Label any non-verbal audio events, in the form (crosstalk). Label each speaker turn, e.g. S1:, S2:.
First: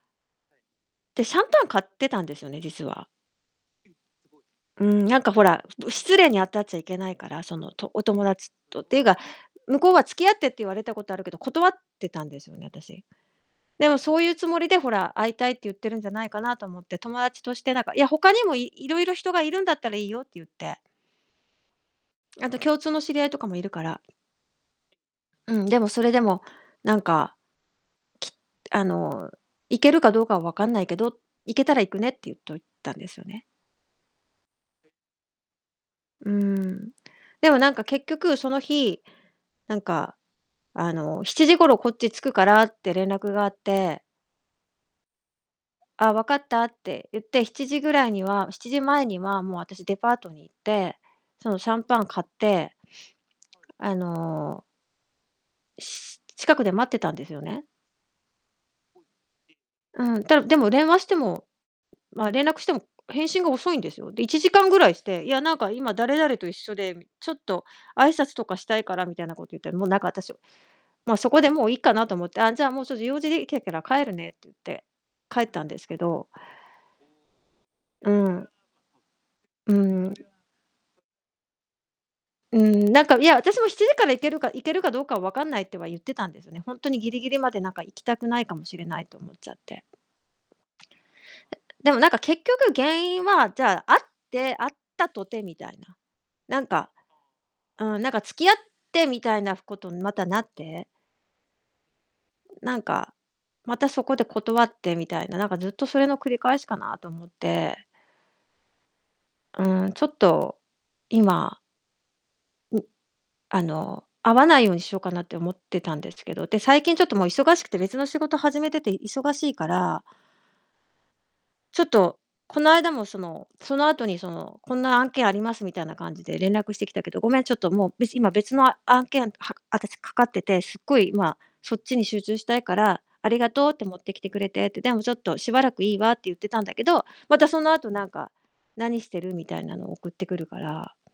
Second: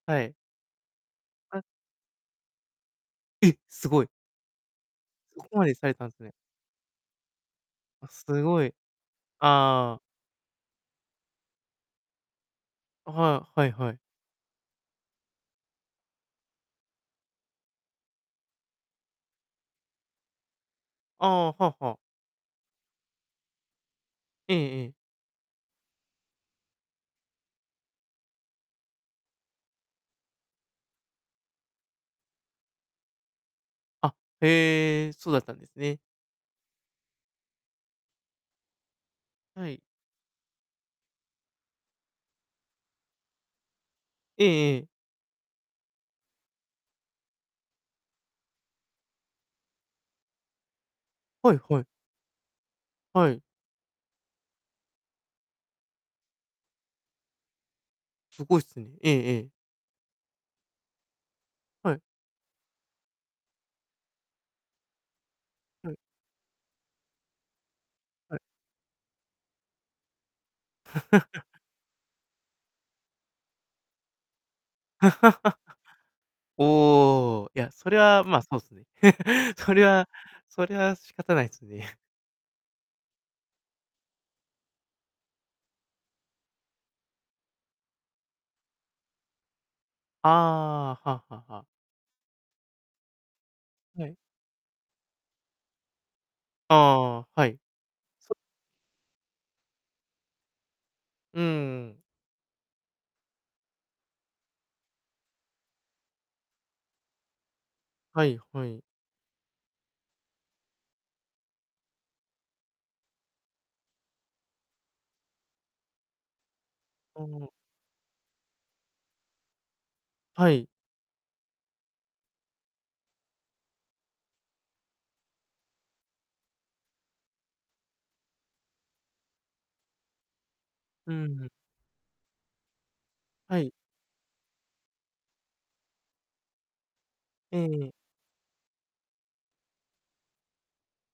S1: はい。
S2: で、シャン
S1: あ。
S2: パン買ってたんですよね、実は。
S1: え、すごい。
S2: うーん、なんか、ほ
S1: そこ
S2: ら、
S1: までさ
S2: ん、
S1: れたん
S2: 失
S1: す
S2: 礼
S1: ね。
S2: に当たっちゃいけないから、その、とお
S1: あ、
S2: 友
S1: す
S2: 達
S1: ごい。
S2: とていうか、向こう
S1: ああ。
S2: は付き合ってって言われたことあるけど、断ってたんですよね、私。
S1: あ、はい、はい
S2: で
S1: は
S2: も、
S1: い。
S2: そういうつもりで、ほら、会いたいって言ってるんじゃないかなと思って、友達として、なんか、いや、他にもいいろいろ人がいるんだったらいいよって言って。
S1: ああ、はあはあ。
S2: あと共通の知り合いとかもいるから。
S1: ええええ。
S2: うん、でも、それでも、なんか、きあの、行けるかどうかはわかんないけど、行けたら行くねって言っといたんですよね。
S1: あ、へえ、そうだったんですね。
S2: うーん。でも、なんか、結局その日、
S1: は
S2: なん
S1: い。
S2: か、あの、7時頃こっち着くからって連絡があって。
S1: ええええ。
S2: あ、わかったって言って、7時ぐらいには7時前にはもう私デパートに行って、そ
S1: は
S2: の、
S1: い
S2: シャ
S1: は
S2: ン
S1: い。
S2: パン買って
S1: はい。
S2: あのし近くで待ってたんですよね。
S1: すごいすね。ええええ。
S2: うん、だでも電話しても、
S1: はい。
S2: まあ、連絡しても、返信が遅いんですよ。で、1時間ぐらいして、いや、なんか、
S1: は
S2: 今
S1: い。
S2: 誰々と一緒でみちょっと挨拶
S1: はい。
S2: とかしたいからみたいなこと言って。もう、なんか、私、まあ、そこで、
S1: (chuckles)
S2: もういいかなと思って、あ、じゃあ、もう、ちょっと用事できえから帰るねって言って、帰っ
S1: (laughs)
S2: たんですけど。
S1: おお、いや、それ
S2: う
S1: は、
S2: ー
S1: まあ、
S2: ん。
S1: そうっすね。(chuckles)
S2: う
S1: それは
S2: ーん。
S1: それは仕方ないですね。
S2: うーん、なんか、いや、私も7時から行けるか行けるかどうかは分かんないっては言ってたんですね。ほんとにギリギリまで、なんか、行きたくないかもしれないと思っちゃって。
S1: ああ、はあはあはあ。
S2: でも、なんか、結局原因は、じゃあ、会っ
S1: はい。
S2: て会ったとてみたいな。なんか
S1: ああ、はい。
S2: うん、なんか付き合ってみたいなことにまたなって
S1: うんうん。
S2: ん、なんか、またそこで断ってみたいな、なんか、ずっとそれの繰り返しかなと思って。
S1: はいはい。
S2: うーん、ちょっと、今ん、あの、会わないようにしようかなって思ってたんですけど。で、最近ちょっと
S1: あ
S2: もう
S1: あ。
S2: 忙しくて別の仕事を始めてて忙しいから
S1: はい。
S2: ちょっと、この間も、その、その後に、その、こんな案件ありますみたいな感じで連絡してきたけど、ごめん、ちょっともう、べし今別の案件は私かかってて、すっご
S1: う
S2: い、ま、
S1: ーん。
S2: そっちに集中したいから、ありが
S1: は
S2: とう
S1: い。
S2: って、持ってきてくれてって、でもちょっと、しばらくいいわって言ってたんだけど、また
S1: え
S2: そ
S1: え
S2: の
S1: え
S2: 後、
S1: え。
S2: なんか、「何してる？」みたいなのを送ってくるから。